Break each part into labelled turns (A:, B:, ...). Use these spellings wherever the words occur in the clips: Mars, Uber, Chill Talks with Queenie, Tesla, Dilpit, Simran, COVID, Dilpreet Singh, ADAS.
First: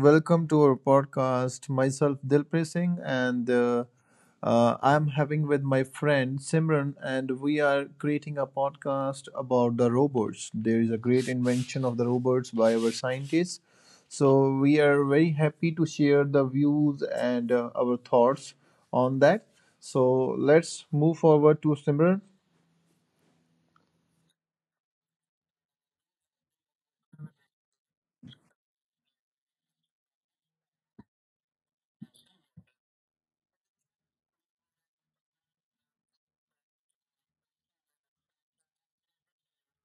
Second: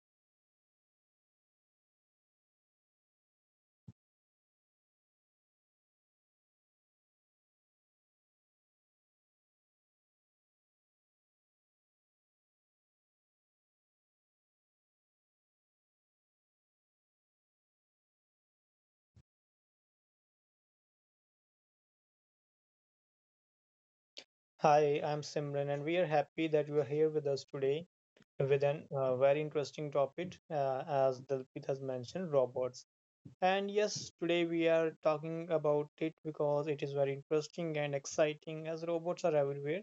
A: Welcome to our podcast. Myself, Dilpreet Singh, and I'm having with my friend Simran, and we are creating a podcast about the robots. There is a great invention of the robots by our scientists. So we are very happy to share the views and our thoughts on that. So let's move forward to Simran.
B: Hi, I'm Simran, and we are happy that you are here with us today with an very interesting topic, as Dilpit has mentioned, robots. And yes, today we are talking about it because it is very interesting and exciting as robots are everywhere.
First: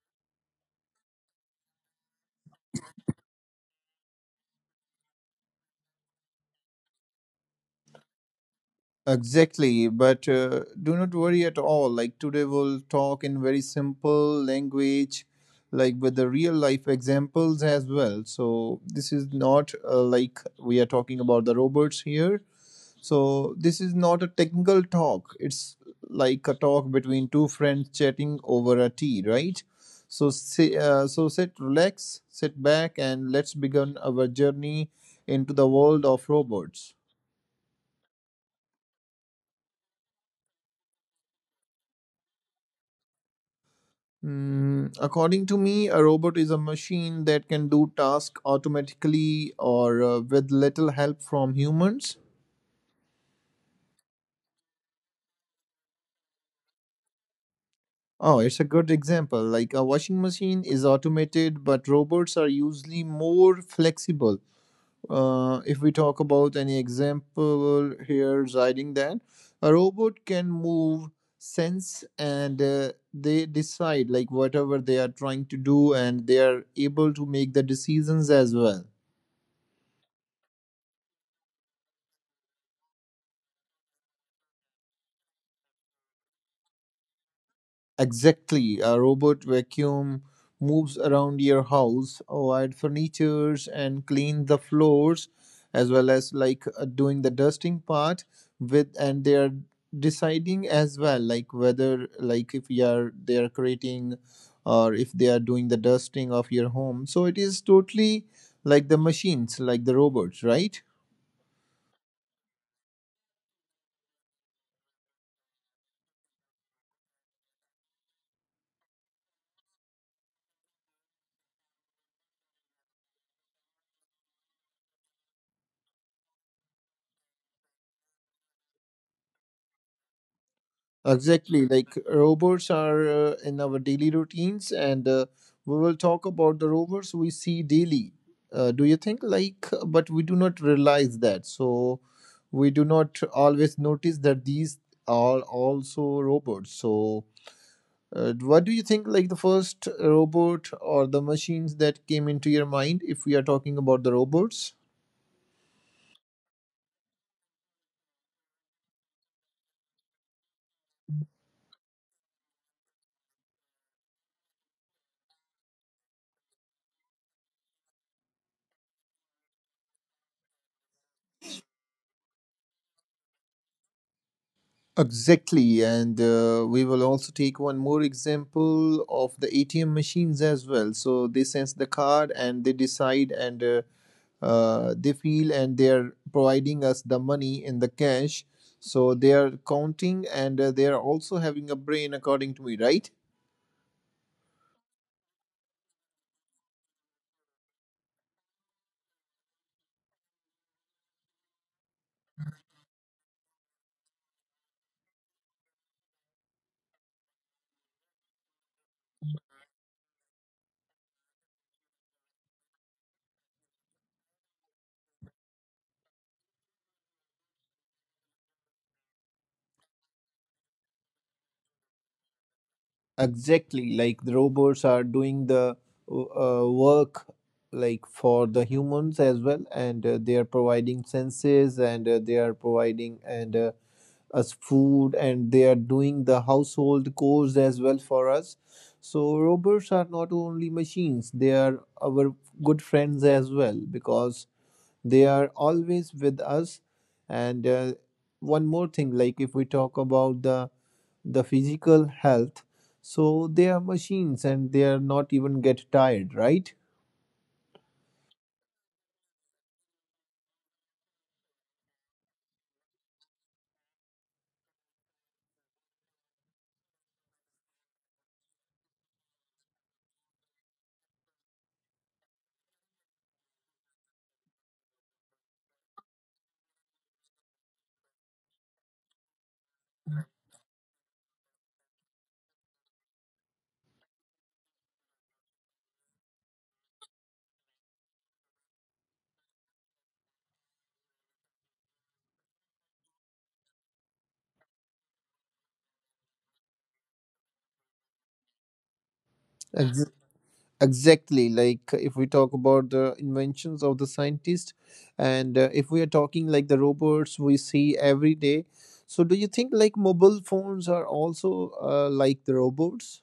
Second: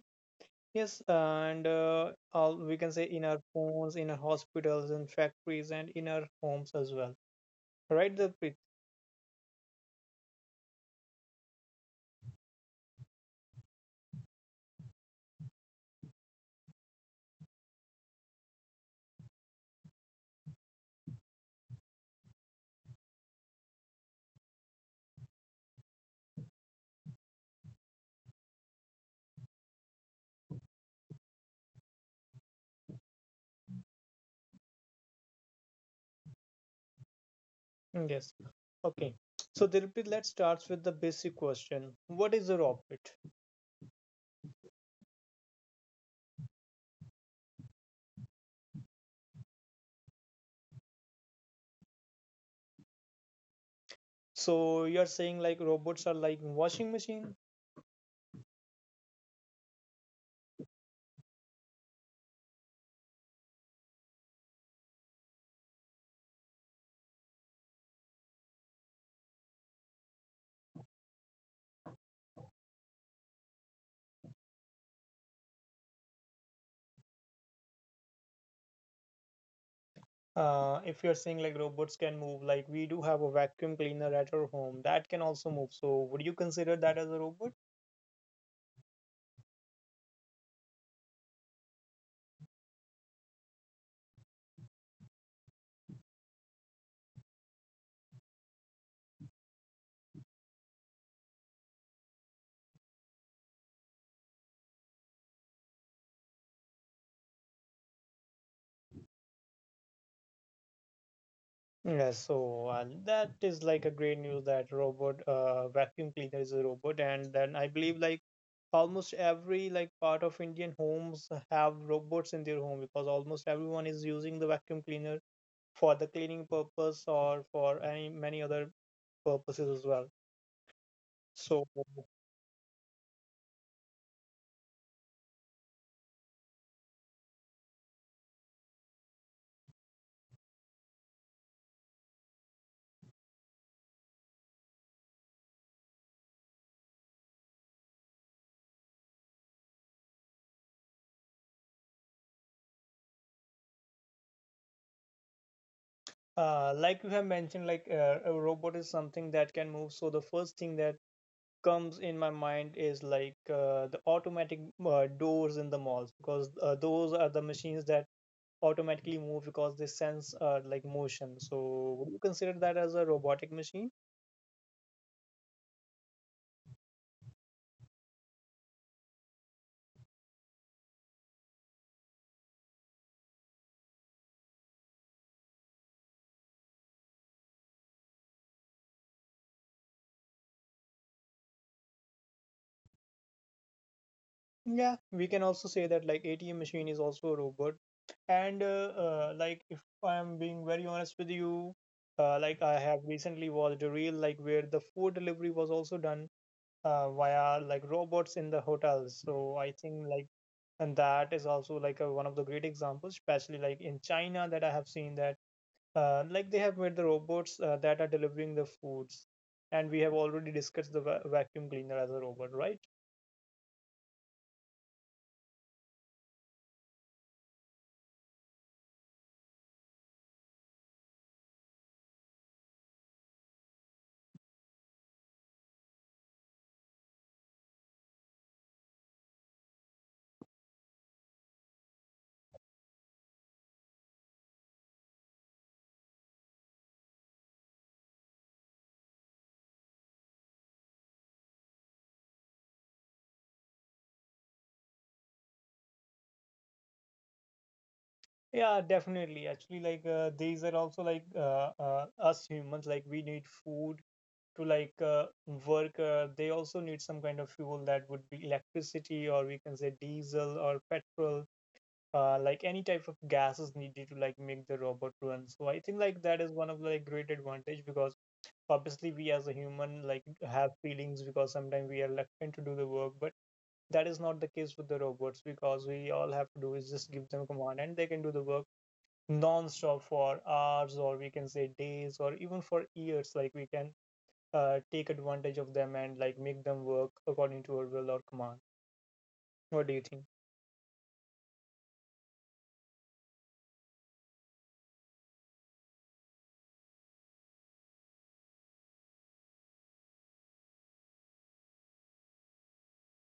B: Yes, and all we can say in our phones, in our hospitals, in factories, and in our homes as well. Right, Dilpit?
A: Exactly, but do not worry at all. Like today, we'll talk in very simple language, like with the real life examples as well. So, this is not like we are talking about the robots here. So, this is not a technical talk, it's like a talk between two friends chatting over a tea, right? So sit, relax, sit back, and let's begin our journey into the world of robots.
B: Yes. Okay. So, Dilpit, let's start with the basic question. What is a robot?
A: Mm, according to me, a robot is a machine that can do tasks automatically or with little help from humans.
B: So you're saying like robots are like washing machine?
A: Oh, it's a good example. Like a washing machine is automated, but robots are usually more flexible. If we talk about any example here, regarding that, a robot can move, sense, and they decide like whatever they are trying to do, and they are able to make the decisions as well.
B: If you're saying like robots can move, like we do have a vacuum cleaner at our home that can also move. So would you consider that as a robot?
A: Exactly. A robot vacuum moves around your house, wide furnitures, and clean the floors, as well as like doing the dusting part with, and they are deciding as well, like whether like if you are they are creating or if they are doing the dusting of your home. So it is totally like the machines, like the robots, right?
B: Yes. So that is like a great news that robot vacuum cleaner is a robot, and then I believe like almost every like part of Indian homes have robots in their home because almost everyone is using the vacuum cleaner for the cleaning purpose or for any many other purposes as well. So
A: Exactly, like robots are in our daily routines, and we will talk about the robots we see daily. Do you think like, but we do not realize that, so we do not always notice that these are also robots. So what do you think, like the first robot or the machines that came into your mind if we are talking about the robots?
B: Like you have mentioned, like a robot is something that can move. So the first thing that comes in my mind is like the automatic doors in the malls because those are the machines that automatically move because they sense like motion. So would you consider that as a robotic machine?
A: Exactly, and we will also take one more example of the ATM machines as well. So they sense the card and they decide and they feel and they are providing us the money in the cash. So they are counting and they are also having a brain, according to me, right?
B: Yeah, we can also say that like ATM machine is also a robot. And like if I'm being very honest with you, like I have recently watched a reel like where the food delivery was also done via like robots in the hotels. So I think like and that is also like a, one of the great examples, especially like in China that I have seen that like they have made the robots that are delivering the foods, and we have already discussed the vacuum cleaner as a robot, right?
A: Exactly, like the robots are doing the work like for the humans as well, and they are providing senses, and they are providing and us food, and they are doing the household chores as well for us. So robots are not only machines; they are our good friends as well because they are always with us. And one more thing, like if we talk about the physical health. So they are machines and they are not even get tired, right?
B: Yeah, definitely. Actually, like these are also like us humans, like we need food to like work. They also need some kind of fuel that would be electricity or we can say diesel or petrol, like any type of gas is needed to like make the robot run. So I think like that is one of the like great advantage because obviously we as a human like have feelings because sometimes we are reluctant to do the work, but that is not the case with the robots because we all have to do is just give them a command and they can do the work non-stop for hours or we can say days or even for years. Like we can take advantage of them and like make them work according to our will or command. What do you
A: Ex-
B: think?
A: Exactly, like if we talk about the inventions of the scientist, and if we are talking like the robots we see every day, so do you think like mobile phones are also like the robots?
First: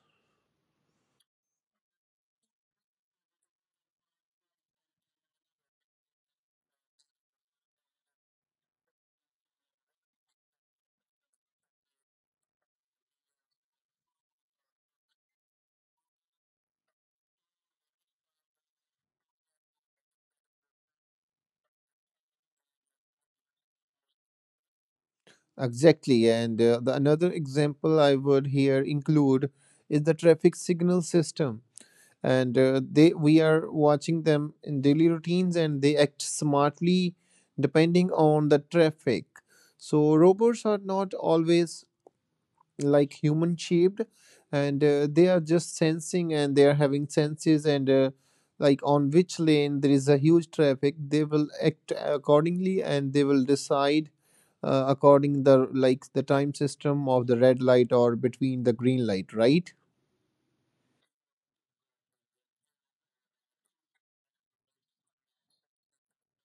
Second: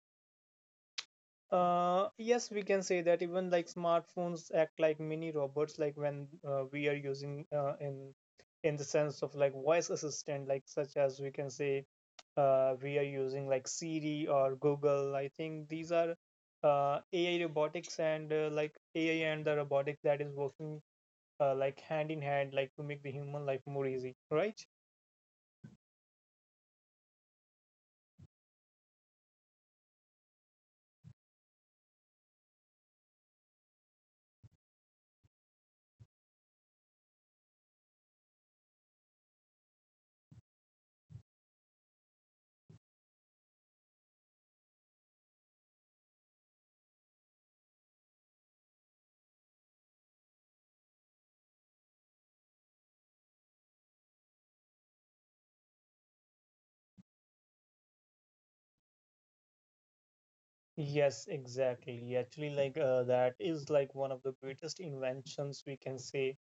B: Yes, we can say that even like smartphones act like mini robots, like when we are using in the sense of like voice assistant, like such as we can say we are using like Siri or Google. I think these are AI robotics and like AI and the robotics that is working like hand in hand, like to make the human life more easy, right?
A: Exactly, and the another example I would here include is the traffic signal system, and they we are watching them in daily routines, and they act smartly depending on the traffic. So robots are not always like human shaped and they are just sensing and they are having senses and like on which lane there is a huge traffic, they will act accordingly and they will decide according the like the time system of the red light or between the green light, right?
B: Yes, exactly. Actually, like that is like one of the greatest inventions we can say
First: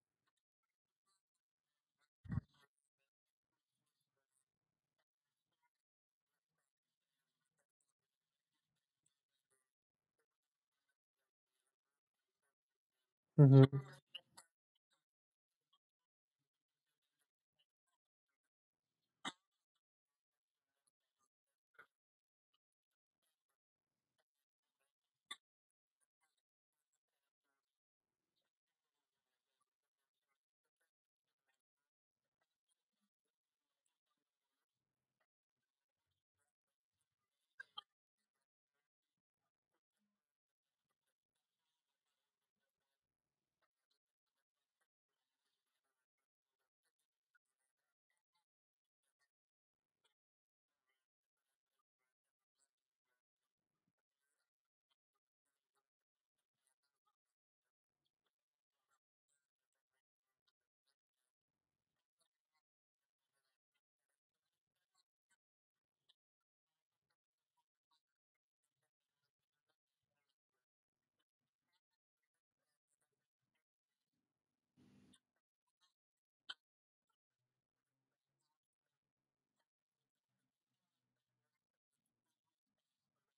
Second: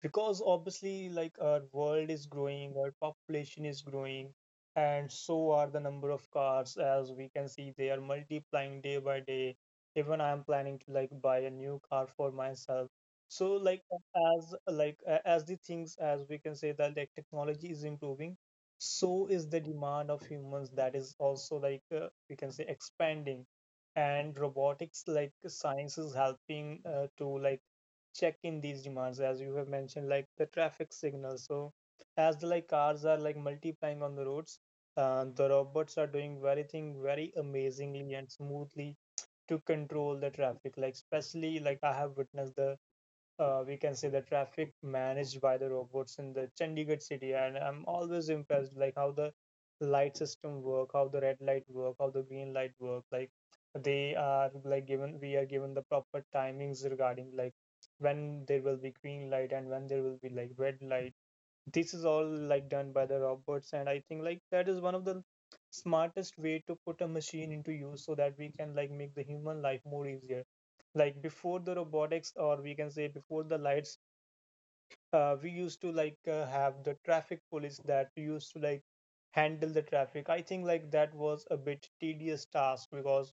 B: because obviously like our world is growing, our population is growing, and so are the number of cars as we can see they are multiplying day by day. Even I am planning to like buy a new car for myself. So like
A: Mhm.
B: as like as the things as we can say that like technology is improving, so is the demand of humans that is also like, we can say, expanding. And robotics like science is helping to like check in these demands as you have mentioned like the traffic signals. So as the like cars are like multiplying on the roads, the robots are doing very thing very amazingly and smoothly to control the traffic, like especially like I have witnessed the, we can say, the traffic managed by the robots in the Chandigarh city. And I'm always impressed like how the light system work, how the red light work, how the green light work. Like they are like given we are given the proper timings regarding like when there will be green light and when there will be like red light. This is all like done by the robots, and I think like that is one of the smartest way to put a machine into use so that we can like make the human life more easier. Like before the robotics or we can say before the lights, we used to like have the traffic police that used to like handle the traffic. I think like that was a bit tedious task because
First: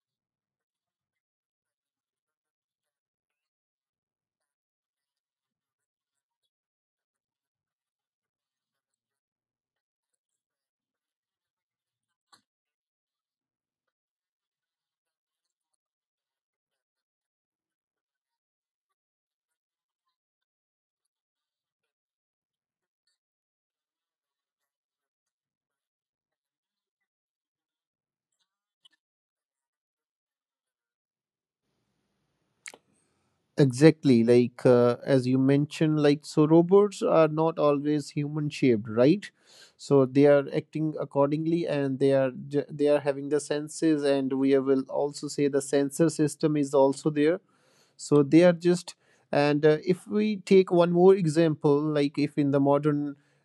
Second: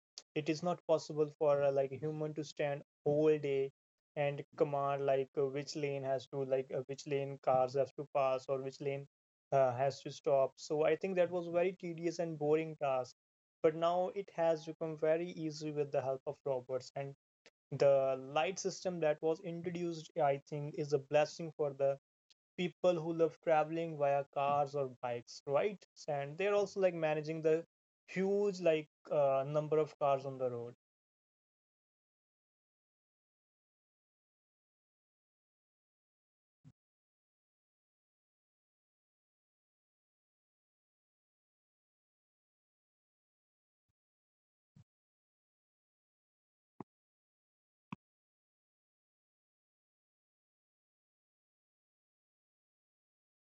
B: it is not possible for like a human to stand whole day and command like which lane has to like which lane cars have to pass or which lane has to stop. So I think that was very tedious and boring task, but now it has become very easy with the help of robots, and the light system that was introduced I think is a blessing for the people who love traveling via cars or bikes, right? And they're also like managing the huge like number of cars on the road.
A: Exactly, like as you mentioned, like so robots are not always human shaped, right? So they are acting accordingly, and they are they are having the senses, and we will also say the sensor system is also there. So they are just and if we take one more example like if in the modern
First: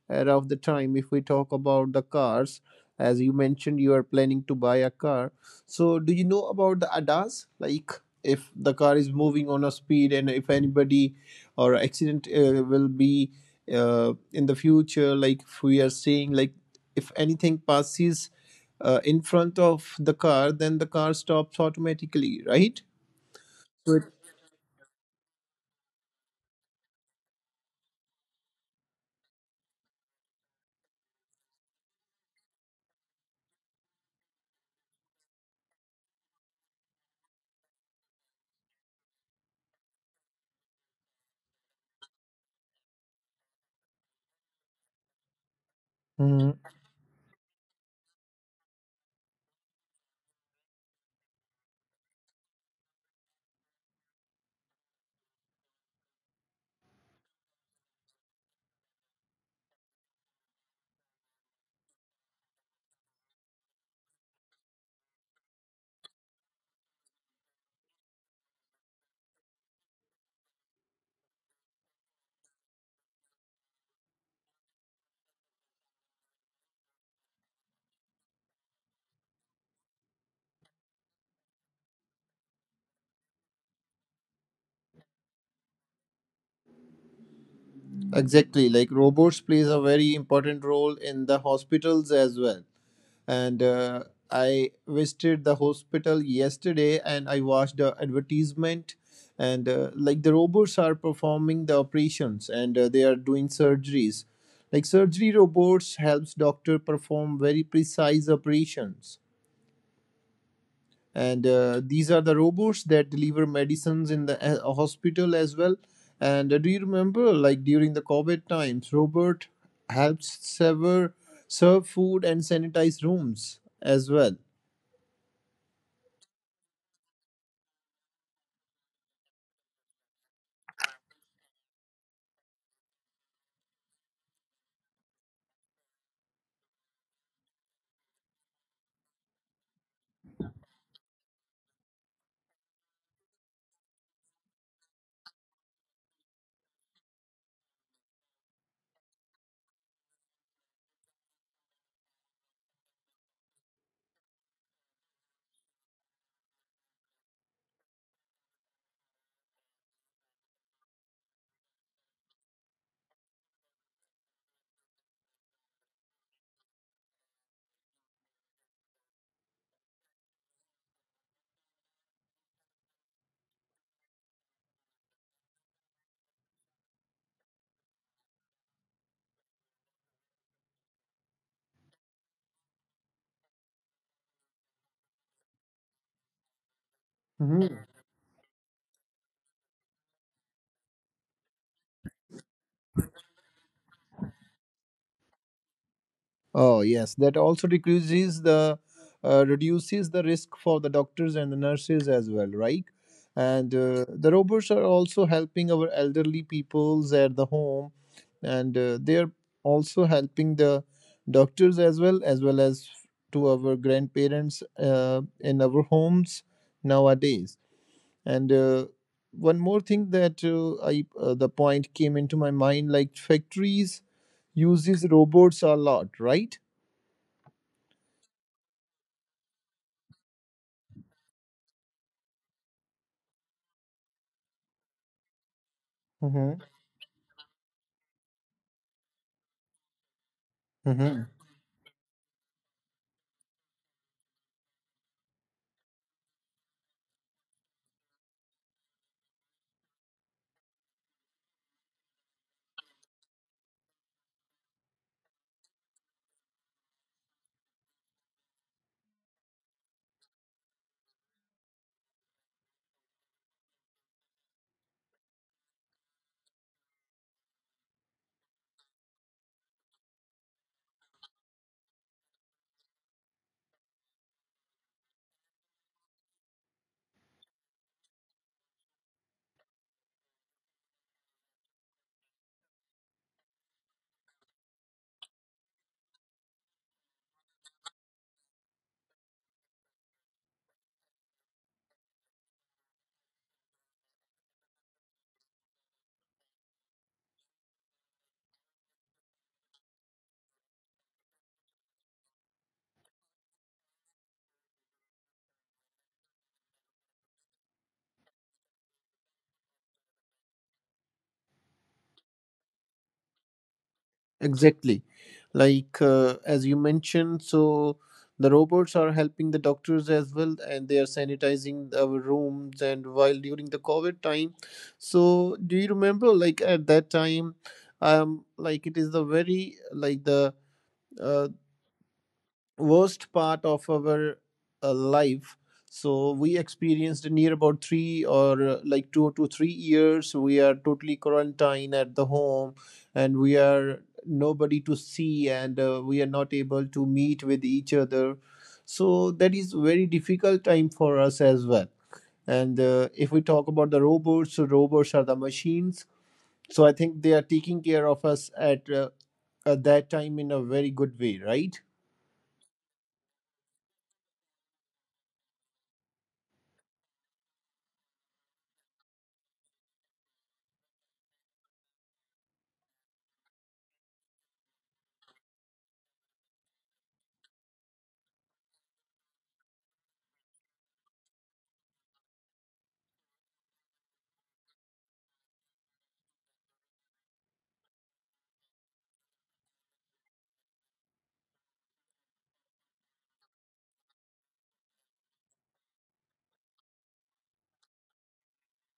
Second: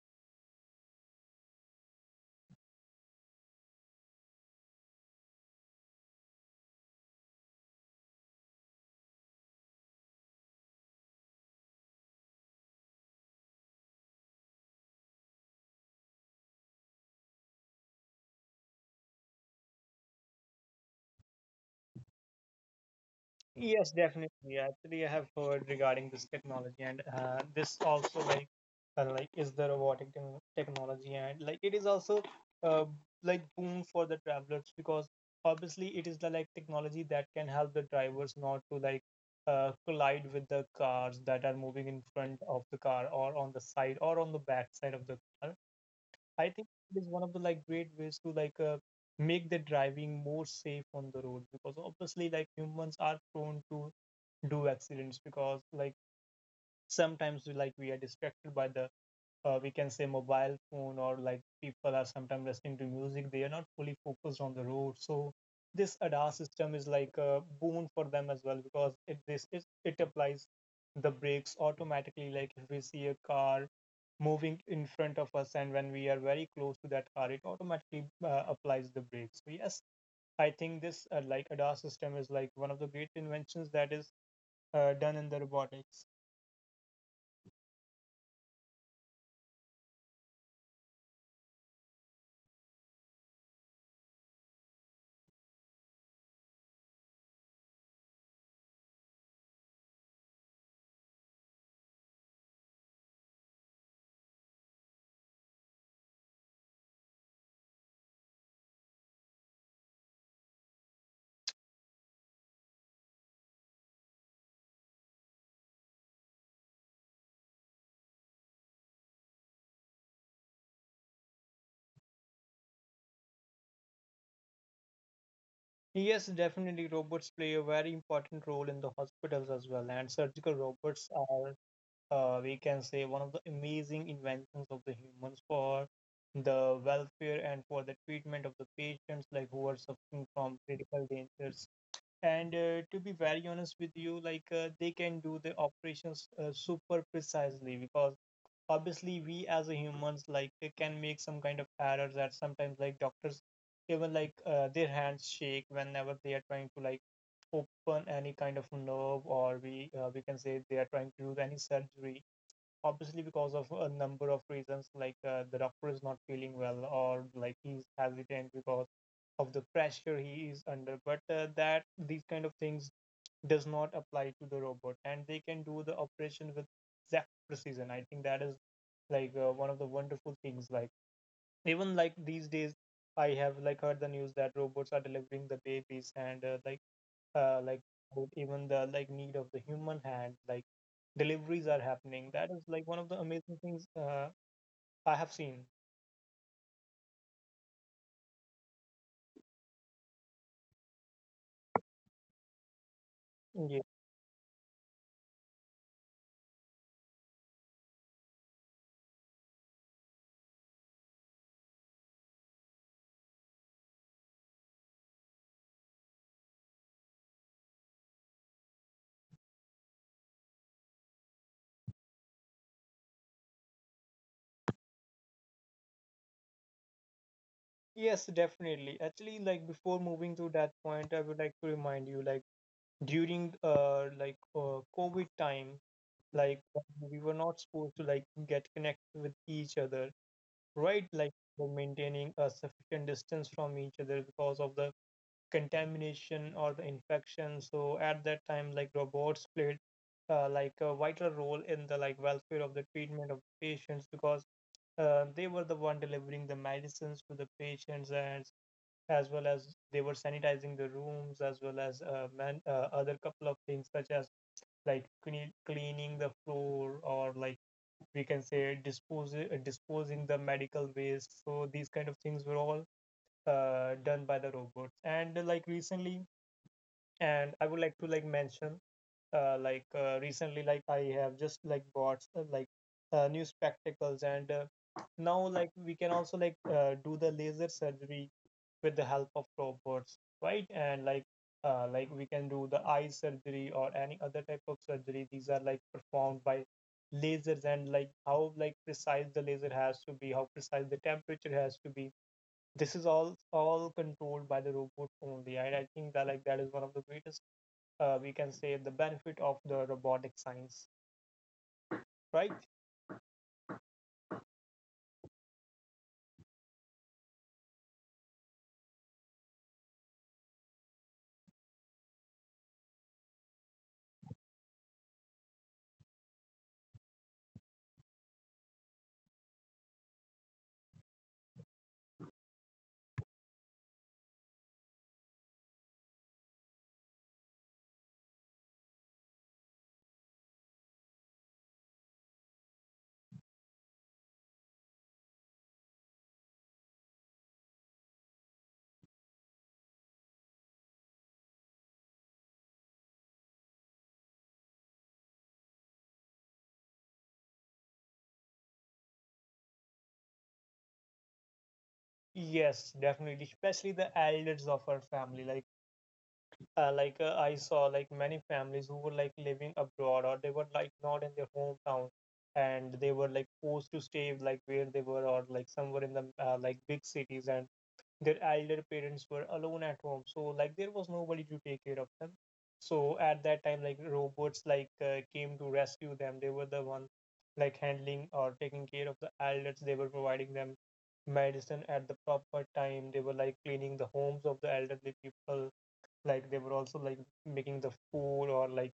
A: era of the time, if we talk about the cars, as you mentioned you are planning to buy a car, so do you know about the adas, like if the car is moving on a speed and if anybody or accident will be in the future, like if we are saying, like if anything passes in front of the car, then the car stops automatically, right?
B: Yes, definitely. Actually, I have heard regarding this technology, and this also like is the robotic technology, and like it is also uh, like boom for the travelers because obviously it is the like technology that can help the drivers not to like collide with the cars that are moving in front of the car or on the side or on the back side of the car. I
A: Mhm.
B: think it is one of the like great ways to like make the driving more safe on the road because obviously like humans are prone to do accidents because like sometimes we like we are distracted by the, we can say, mobile phone, or like people are sometimes listening to music, they are not fully focused on the road. So this ADAS system is like a boon for them as well because it applies the brakes automatically like if we see a car moving in front of us and when we are very close to that car it automatically applies the brakes. So yes, I think this like ADAS system is like one of the great inventions that is done in the robotics.
A: Exactly. Like robots plays a very important role in the hospitals as well. And I visited the hospital yesterday and I watched the advertisement and like the robots are performing the operations and they are doing surgeries. Like surgery robots helps doctor perform very precise operations and these are the robots that deliver medicines in the hospital as well, and do you remember like during the covid times robert helped serve food and sanitize rooms as well?
B: Yes, definitely. Robots play a very important role in the hospitals as well. And surgical robots are, we can say, one of the amazing inventions of the humans for the welfare and for the treatment of the patients, like who are suffering from critical dangers. And to be very honest with you, like they can do the operations super precisely because obviously we as a humans like it can make some kind of errors that sometimes like doctors even like their hands shake whenever they are trying to like open any kind of nerve or we can say they are trying to do any surgery, obviously because of a number of reasons like the doctor is not feeling well or like he's hesitant because of the pressure he is under. But that these kind of things does not apply to the robot and they can do the operation with exact precision. I think that is like, one of the wonderful things, like even like these days I have like heard the news that robots are delivering the babies and, like
A: Mhm.
B: even the like need of the human hand like deliveries are happening. That is like one of the amazing things I have seen.
A: Oh, yes, that also decreases the reduces the risk for the doctors and the nurses as well, right? And
B: Yeah.
A: the robots are also helping our elderly peoples at the home, and they are also helping the doctors as well, as well as to our grandparents in our homes nowadays. And one more thing that I the point came into my mind, like factories uses robots a lot, right?
B: Yes, definitely. Actually, like before moving to that point, I would like to remind you like during covid time, like
A: Mm-hmm.
B: we were not supposed to like get connected with each other, right?
A: Mm-hmm.
B: Like the maintaining a sufficient distance from each other because of the contamination or the infection. So at that time, like robots played like a vital role in the like welfare of the treatment of the patients, because they were the one delivering the medicines to the patients, and as well as they were sanitizing the rooms, as well as other couple of things such as like cleaning the floor, or like we can say disposing the medical waste. So these kind of things were all done by the robots. And like recently, and I would like to like mention recently, like I have just like bought new spectacles. And now, like we can also like do the laser surgery with the help of robots, right? And like we can do the eye surgery or any other type of surgery. These are like performed by lasers, and like how like precise the laser has to be, how precise the temperature has to be, this is all controlled by the robot only. And I think that like that is one of the greatest, we can say, the benefit of the robotic science, right?
A: Exactly. Like as you mentioned, so the robots are helping the doctors as well, and they are sanitizing our rooms. And while during the COVID time, so do you remember, like at that time, like it is the very like the uh, worst part of our life, so we experienced near about three or like 2 to 3 years we are totally quarantined at the home and we are nobody to see and we are not able to meet with each other, so that is very difficult time for us as well. And if we talk about the robots, so robots are the machines, so I think they are taking care of us at that time in a very good way, right?
B: Yes, definitely. Especially the elders of our family, like I saw like many families who were like living abroad, or they were like not in their hometown, and they were like forced to stay like where they were, or like somewhere in the like big cities, and their elder parents were alone at home, so like there was nobody to take care of them. So at that time, like robots like came to rescue them. They were the one like handling or taking care of the elders. They were providing them medicine at the proper time. They were like cleaning the homes of the elderly people. Like they were also like making the food, or like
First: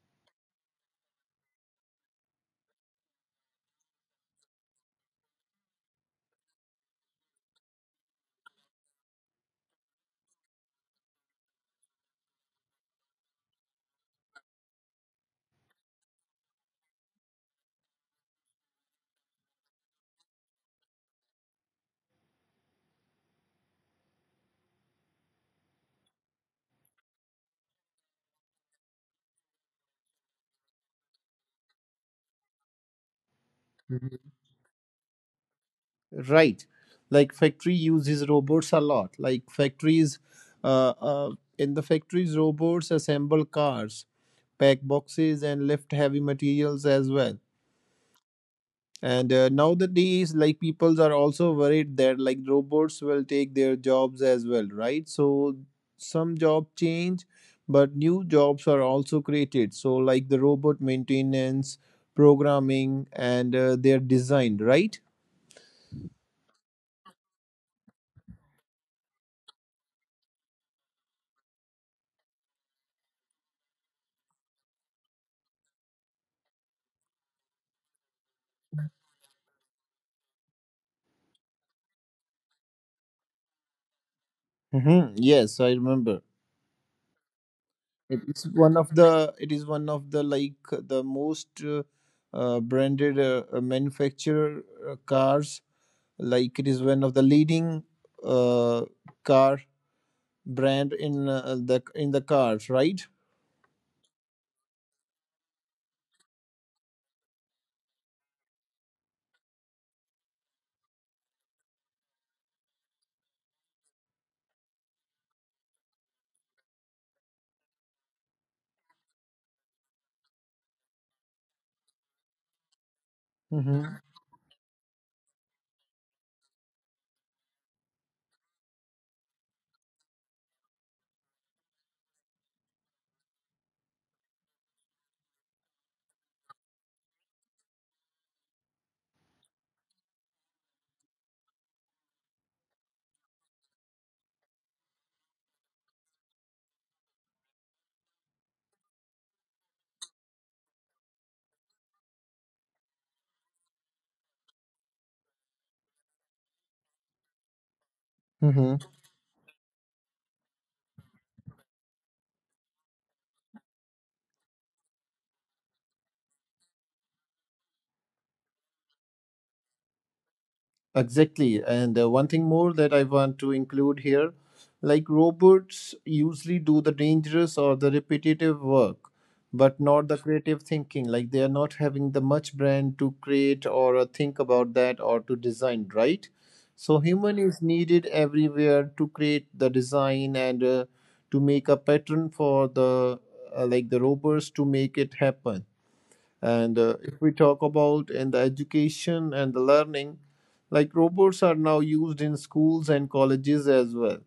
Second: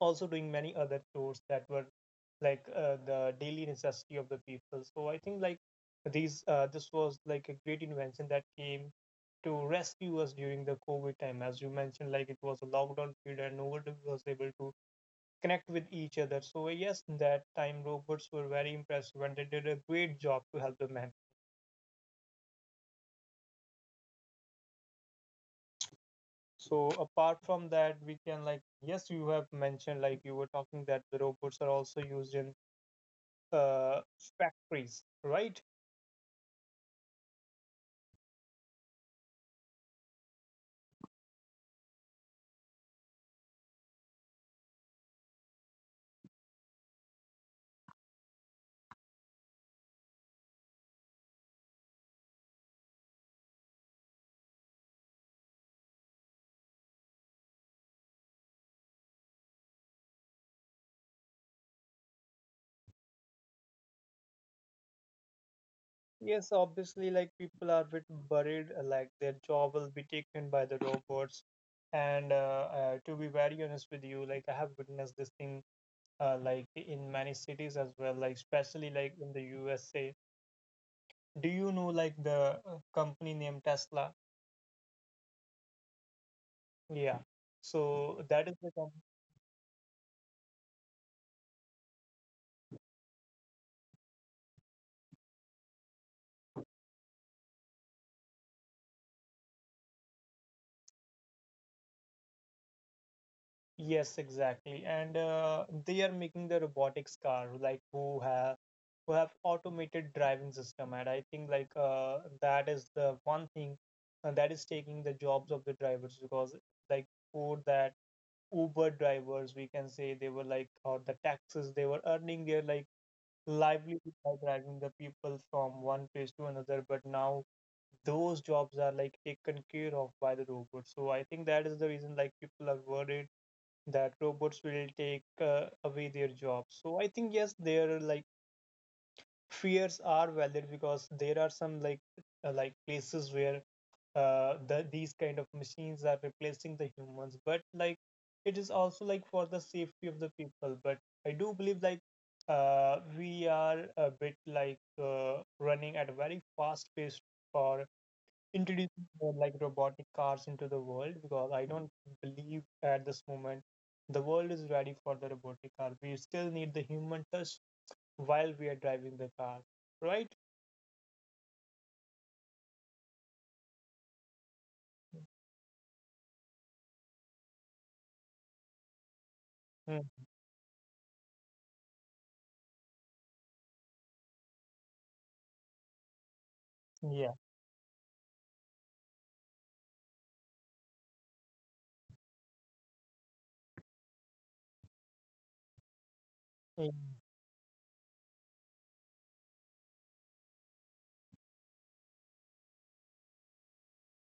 B: also doing many other chores that were like the daily necessity of the people. So I think like these this was like a great invention that came to rescue us during the COVID time. As you mentioned, like it was a lockdown period, and nobody was able to connect with each other. So yes, in that time robots were very impressive, and they did a great job to help the man. So apart from that, we can like yes, you have mentioned like you were talking that the robots are also used in uh, factories, right?
A: Right. Like factory uses robots a lot. Like factories, uh, uh, in the factories, robots assemble cars, pack boxes, and lift heavy materials as well. And nowadays, like people are also worried that like robots will take their jobs as well, right? So some job change, but new jobs are also created. So like the robot maintenance, programming, and their design, right?
B: Yes, obviously, like people are a bit worried, like their job will be taken by the robots. And to be very honest with you, like I have witnessed this thing, like in many cities as well, like especially like in the USA. Do you know like the company named Tesla?
A: Mm-hmm. Yes, I remember.
B: Yeah.
A: It
B: So that
A: is
B: is the
A: one of
B: company.
A: the like the most branded manufacturer cars. Like it is one of the leading uh, car brand in the in the cars, right?
B: Yes, exactly. And they are making the robotics car like who have automated driving system. And I think like that is the one thing that is taking the jobs of the drivers, because like for that Uber drivers, we can say they were like, or the taxes they were earning their like
A: Mm-hmm.
B: livelihood by driving the people from one place to another. But now those jobs are like taken care of by the robots. So I think that is the reason like people are worried that robots will take away their jobs. So I think yes, their like fears are valid, because there are some like places where these kind of machines are replacing the humans. But like it is also like for the safety of the people. But I do believe like we are a bit like running at a very fast pace, or
A: Mm-hmm.
B: introducing more like robotic cars into the world, because I don't believe at this moment the world is ready for the robotic car. We still need the human touch while we are driving the car, right?
A: Exactly. And one thing more that I want to include here, like robots usually do the dangerous or the repetitive work, but
B: Mm,
A: not the creative thinking. Like they are not having the much brain to create or think about that or to design, right? So
B: yeah.
A: human is needed everywhere to create the design and to make a pattern for the like the robots to make it happen. And
B: Mm.
A: if we talk about in the education and the learning, like robots are now used in schools and colleges as well.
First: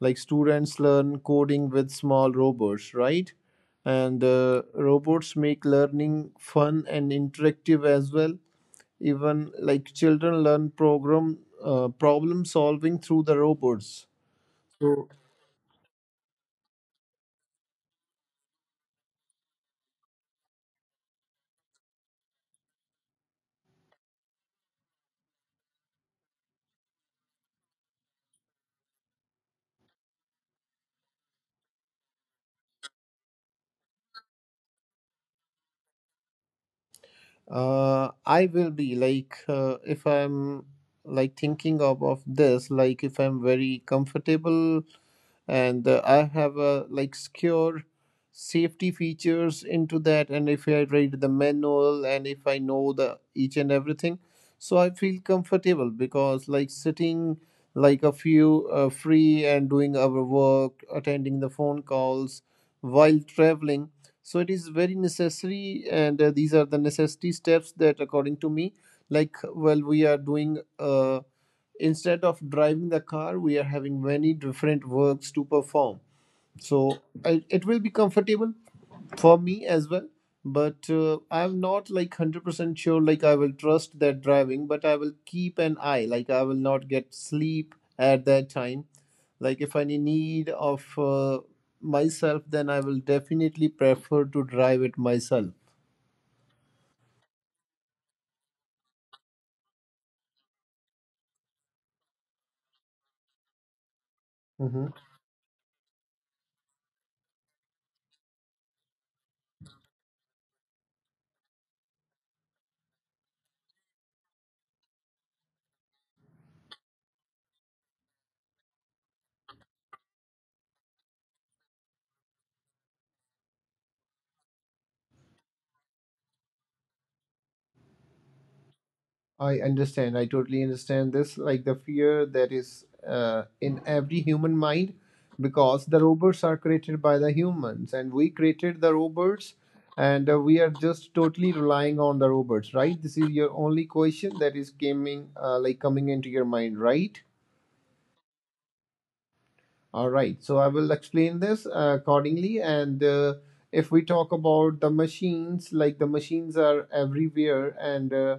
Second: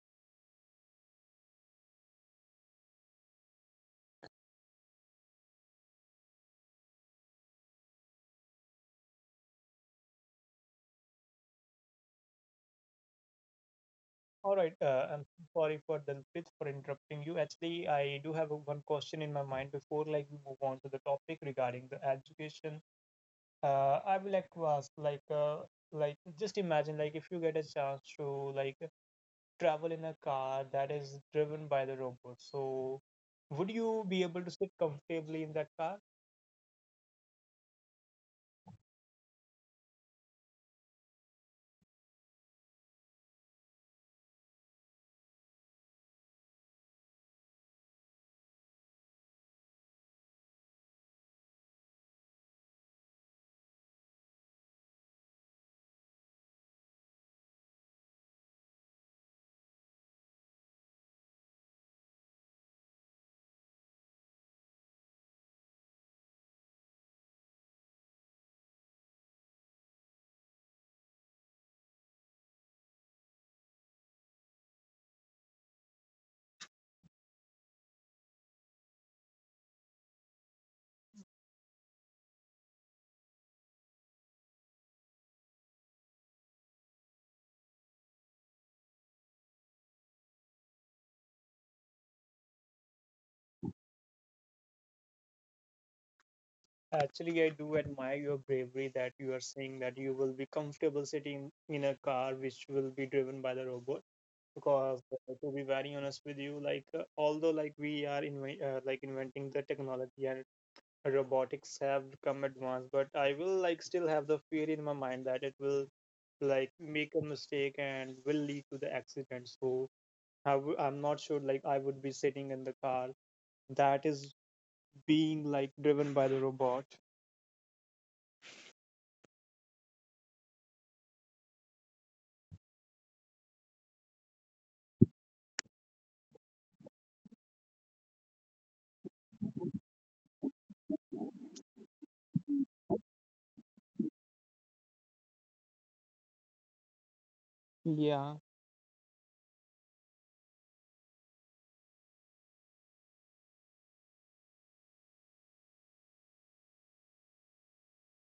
A: Like students learn coding with small robots, right? And robots make learning fun and interactive as well. Even like children learn program problem solving through the robots.
B: All right. Uh,
A: So
B: I'm sorry for Dalpit for interrupting you. Actually, I do have one question in my mind before like we move on to the topic regarding the education. I would like to ask like just imagine like if you get a chance to like travel in a car that is driven by the robot. So, would you be able to sit comfortably in that car?
A: I will be like if I'm like thinking of this, like if I'm very comfortable and I have a like secure safety features into that, and if I read the manual and if I know the each and everything, so I feel comfortable because like sitting like a few free and doing our work, attending the phone calls while traveling, so it is very necessary and these are the necessity steps that according to me, like well we are doing instead of driving the car we are having many different works to perform. So it will be comfortable for me as well, but I'm not like 100% sure like I will trust that driving, but I will keep an eye, like I will not get sleep at that time. Like if I need of myself, then I will definitely prefer to drive it myself.
B: Actually, I do admire your bravery that you are saying that you will be comfortable sitting in a car which will be driven by the robot.
A: Mm-hmm.
B: Because to be very honest with you, like although like we are like inventing the technology, and robotics have come advanced, but I will like still have the fear in my mind that it will like make a mistake and will lead to the accident. So I'm not sure like I would be sitting in the car that is being like driven by the robot.
A: I understand. I totally understand this. Like the fear that is in every human mind, because the robots are created by the humans, and we created the robots, and we are just totally relying on the robots, right? This is your only question that is coming, like coming into your mind, right?
B: Yeah.
A: All right, so I will explain this accordingly. And if we talk about the machines, like the machines are everywhere, and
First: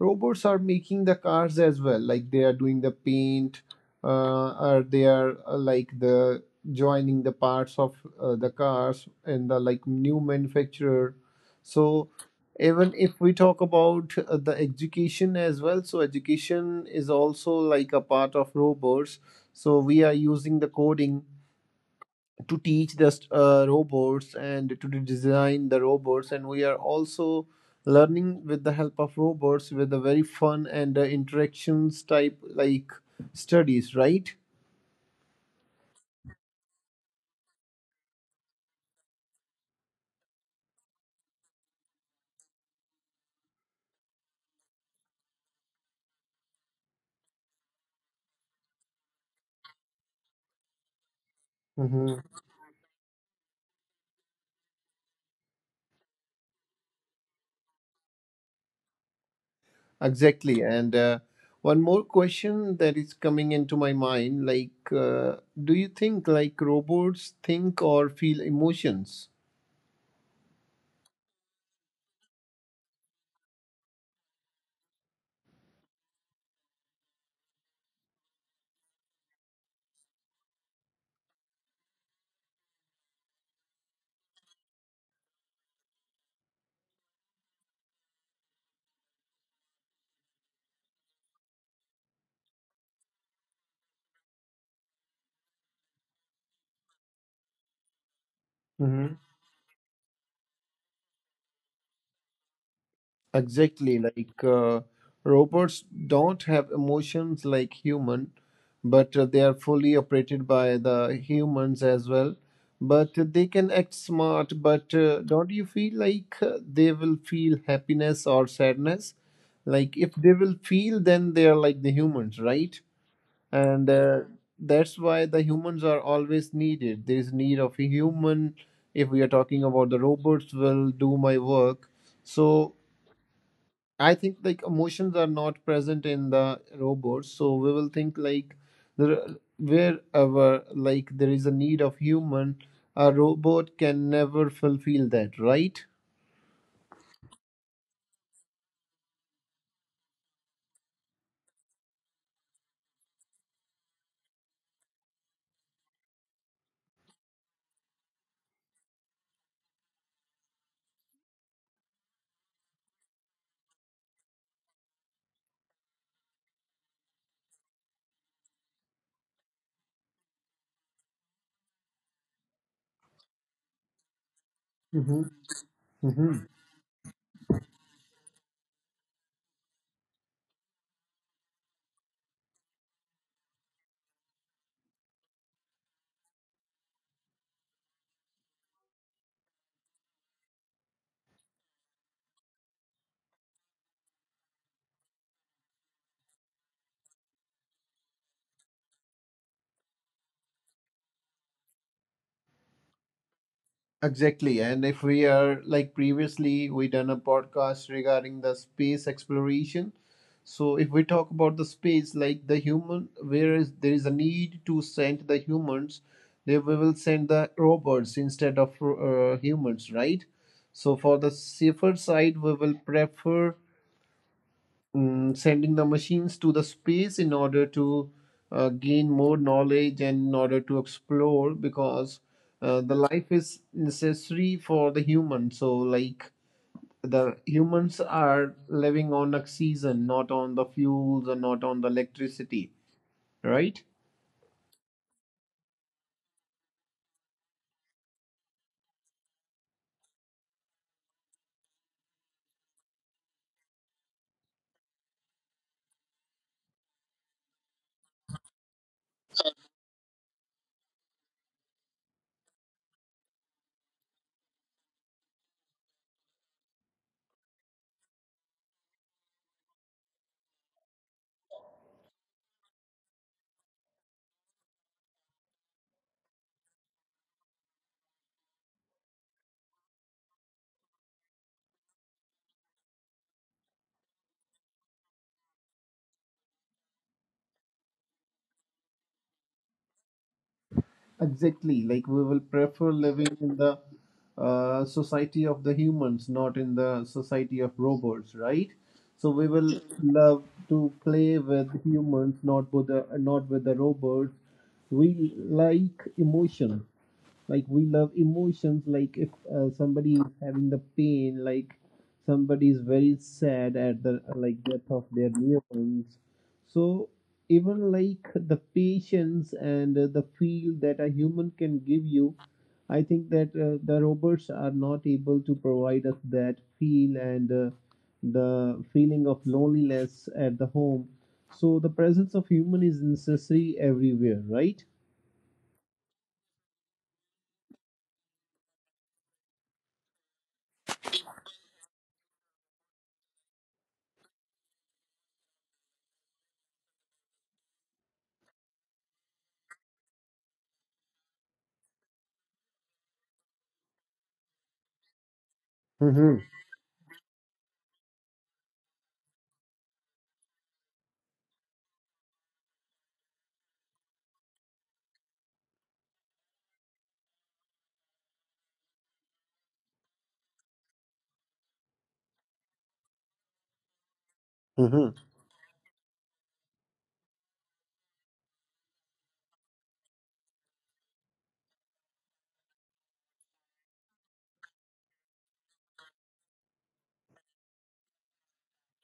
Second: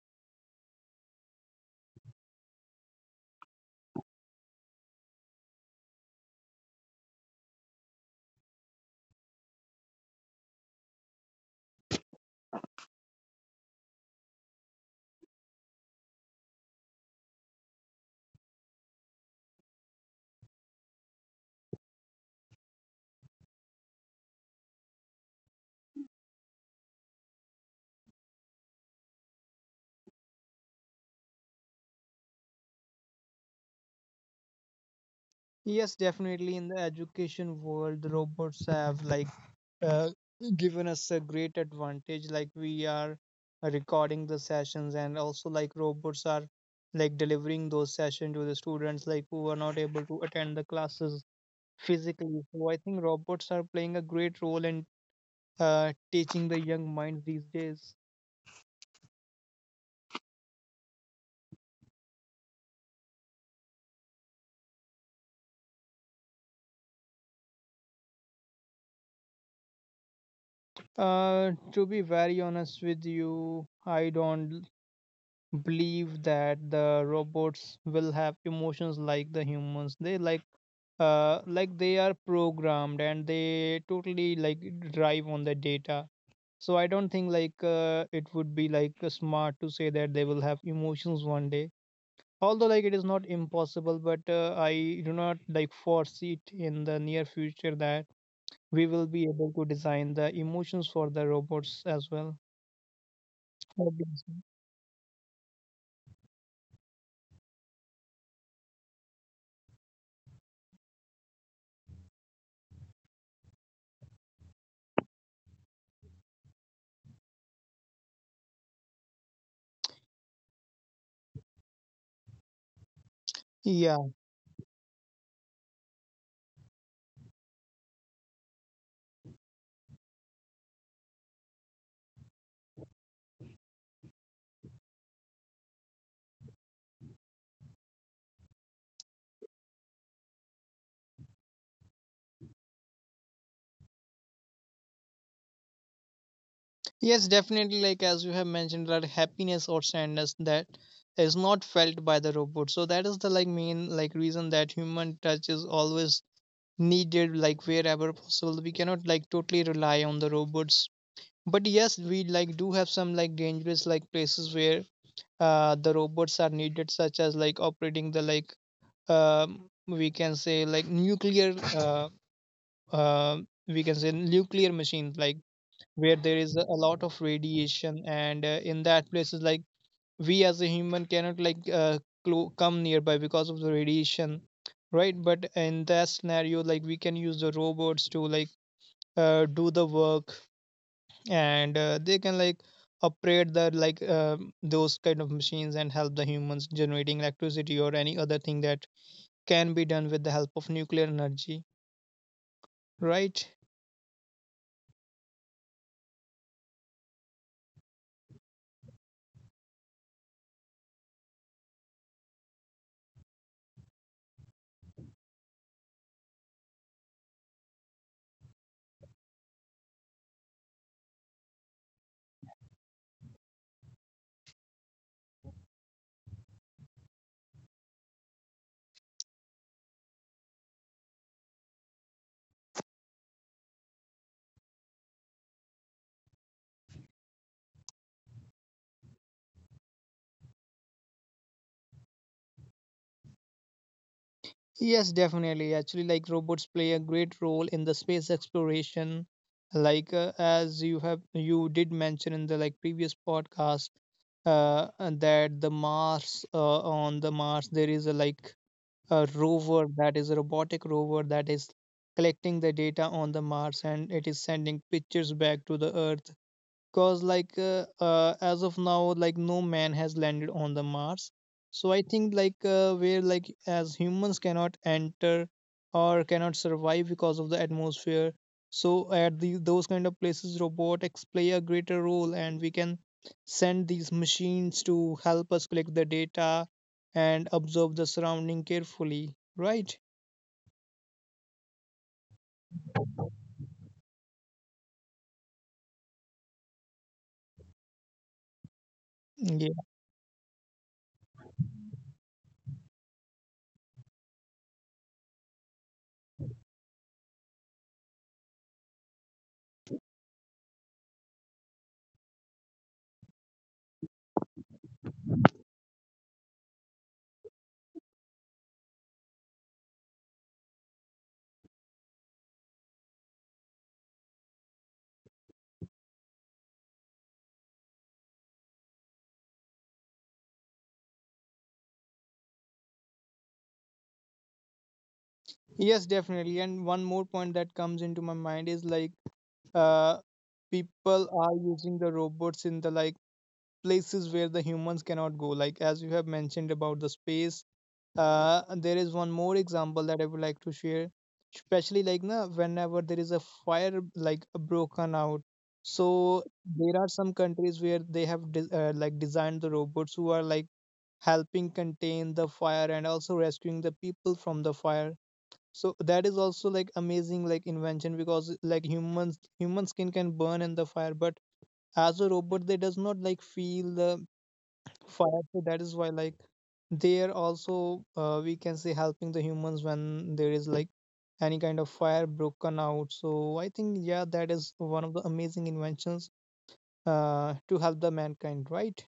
A: robots are making the cars as well. Like they are doing the paint, or they are like the joining the parts of the cars and the like new manufacturer. So even if we talk about the education as well, so education is also like a part of robots, so we are using the coding to teach the robots and to design the robots, and we are also learning with the help of robots with a very fun and interactions type like studies, right?
B: Yes, definitely. In the education world, the robots have like uh, given us a great advantage. Like we are recording the sessions, and also like robots are like delivering those sessions to the students like who are not able to attend the classes
A: Hmm.
B: physically. So I think robots are playing a great role in teaching the young minds these days.
A: Exactly. And One more question that is coming into my mind, like, do you think like robots think or feel emotions?
B: To be very honest with you, I don't believe that the robots will have emotions like the humans. They like they are programmed, and they totally like drive on the data. So I don't think like it would be like smart to say that they will have emotions one day. Although like it is not impossible, but I do not like foresee it in the near future that we will
A: Hmm.
B: be able to design the emotions for the robots as well.
A: Exactly.
B: Obviously.
A: Like, robots don't have emotions like human, but they are fully operated by the humans as well. But they can act smart, but don't you feel like they will feel happiness or sadness? Like, if they will feel, then they are like the humans, right? and
B: Yeah.
A: That's why the humans are always needed. There is need of a human if we are talking about the robots will do my work. So I think like emotions are not present in the robots, so we will think like the wherever like there is a need of human, a robot can never fulfill that, right?
B: Yes, definitely. Like as you have mentioned, that happiness or sadness that is not felt by the robot. So that is the like main like reason that human touch is always needed, like wherever possible. We cannot like totally rely on the robots. But yes, we like do have some like dangerous like places where the robots are needed, such as like operating the like we can say like nuclear uh we can say nuclear machines, like where there is a lot of radiation, and in that places like we as a human cannot like come nearby because of the radiation, right? But in that scenario, like we can use the robots to like do the work, and they can like operate the like those kind of machines, and help the humans generating electricity or any other thing that can be done with the help of nuclear energy, right?
A: Exactly. And if we are, like, previously we done a podcast regarding the space exploration. So if we talk about the space, like the human where is there is a need to send the humans, there we will send the robots instead of humans, right? So for the safer side, we will prefer sending the machines to the space in order to gain more knowledge and in order to explore, because the life is necessary for the human. So like the humans are living on oxygen, not on the fuels and not on the electricity, right?
B: Yes, definitely. Actually, like robots play a great role in the space exploration. Like as you have you did mention in the like previous podcast, and that the Mars, on the Mars there is a like a rover, that is a robotic rover that is collecting the data on the Mars, and it is sending pictures back to the Earth, because like as of now, like no man has landed on the Mars. So I think like where like as humans cannot enter or cannot survive because of the atmosphere. So those kind of places robotics play a greater role, and we can send these machines to help us collect the data and observe the surrounding carefully, right?
A: Exactly, like we will prefer living in the society of the humans, not in the society of robots, right? So we
B: Yeah.
A: will love to play with humans, not with the not with the robots. We like emotion, like we love emotions, like if somebody is having the pain, like somebody is very sad at the like death of their near ones, so even like the patience and the feel that a human can give you, I think that the robots are not able to provide us that feel, and the feeling of loneliness at the home, so the presence of human is necessary everywhere, right?
B: Yes, definitely, and one more point that comes into my mind is like uh, people are using the robots in the like places where the humans cannot go, like as you have mentioned about the space. There is one more example that I would like to share, especially like whenever there is a fire like broken out.
A: Mm-hmm.
B: So there are some countries where they have like designed the robots who are like helping contain the fire and also rescuing the people from the fire. So that is also like amazing like invention, because like human skin can burn in the fire, but as a robot they does not like feel the fire. So that is why like they are also we can say helping the humans when there is like any kind of fire broken out. So I think yeah, that is one of the amazing inventions to help the mankind, right?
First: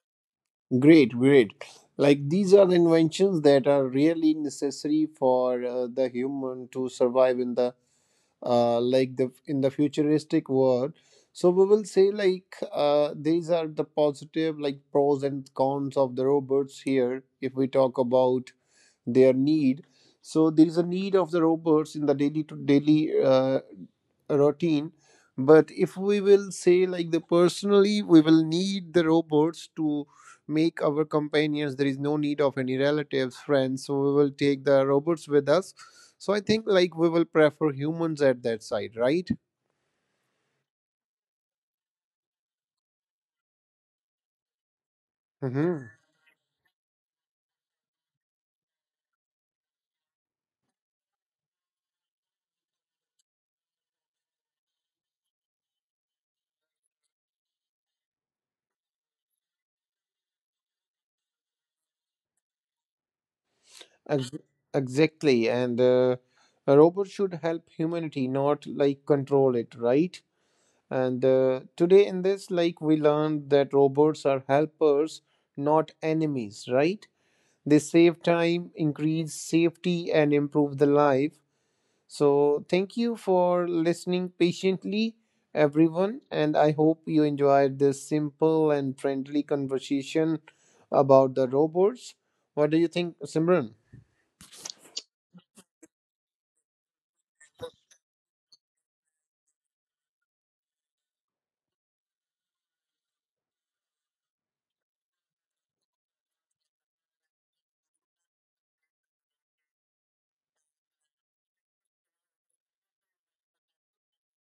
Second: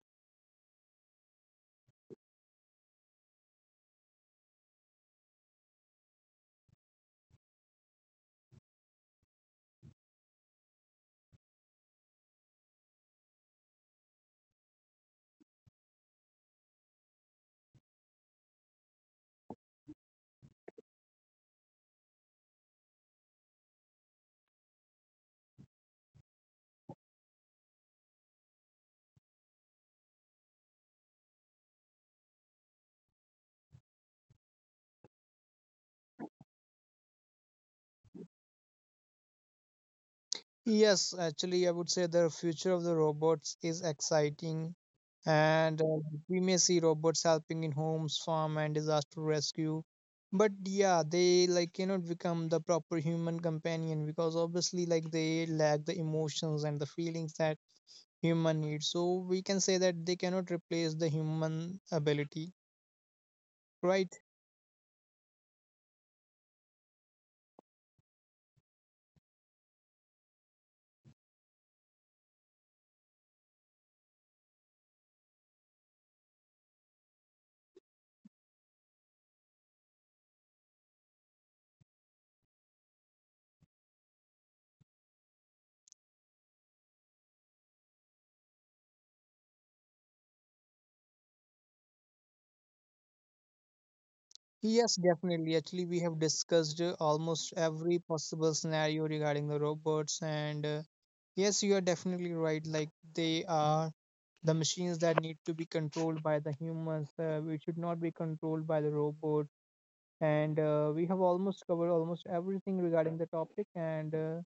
A: Great, great. Like these are the inventions that are really necessary for the human to survive in the like the in the futuristic world. So we will say like these are the positive like pros and cons of the robots here. If we talk about their need. So there is a need of the robots in the daily to daily routine. But if we will say like the personally, we will need the robots to make our companions. There is no need of any relatives, friends. So we will take the robots with us. So I think like we will prefer humans at that side, right?
B: Yes, actually, I would say the future of the robots is exciting, and
A: Mm-hmm.
B: we may see robots helping in homes, farm, and disaster rescue. But yeah, they like cannot become the proper human companion, because obviously, like they lack the emotions and the feelings that human needs. So we can say that they cannot replace the human ability, right?
A: Ex- exactly. And A robot should help humanity, not like control it, right? And today, in this, like we learned that robots are helpers, not enemies, right? They save time, increase safety, and improve the life. So, thank you for listening patiently, everyone. And I hope you enjoyed this simple and friendly conversation about the robots. What do you think, Simran?
B: Yes, definitely. Actually, we have discussed almost every possible scenario regarding the robots, and yes, you are definitely right. Like, they are the machines that need to be controlled by the humans, we should not be controlled by the robot. And we have almost covered almost everything regarding the topic, and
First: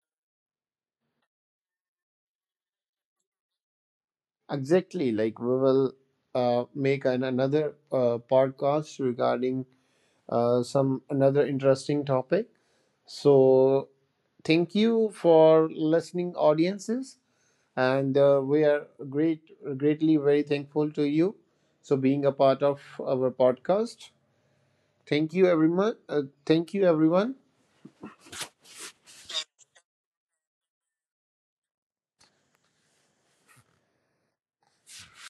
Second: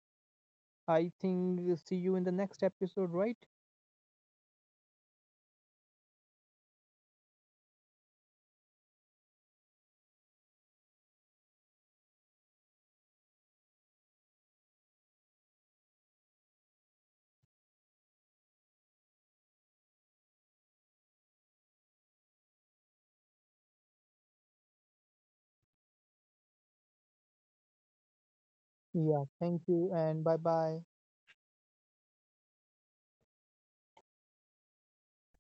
B: I think we'll see you in the next episode, right?
A: Exactly. Like, we will make another podcast regarding some another interesting topic. So thank you for listening, audiences, and we are greatly very thankful to you. So being a part of our podcast, thank you everyone. Thank you everyone.
B: Yeah, thank you, and bye bye.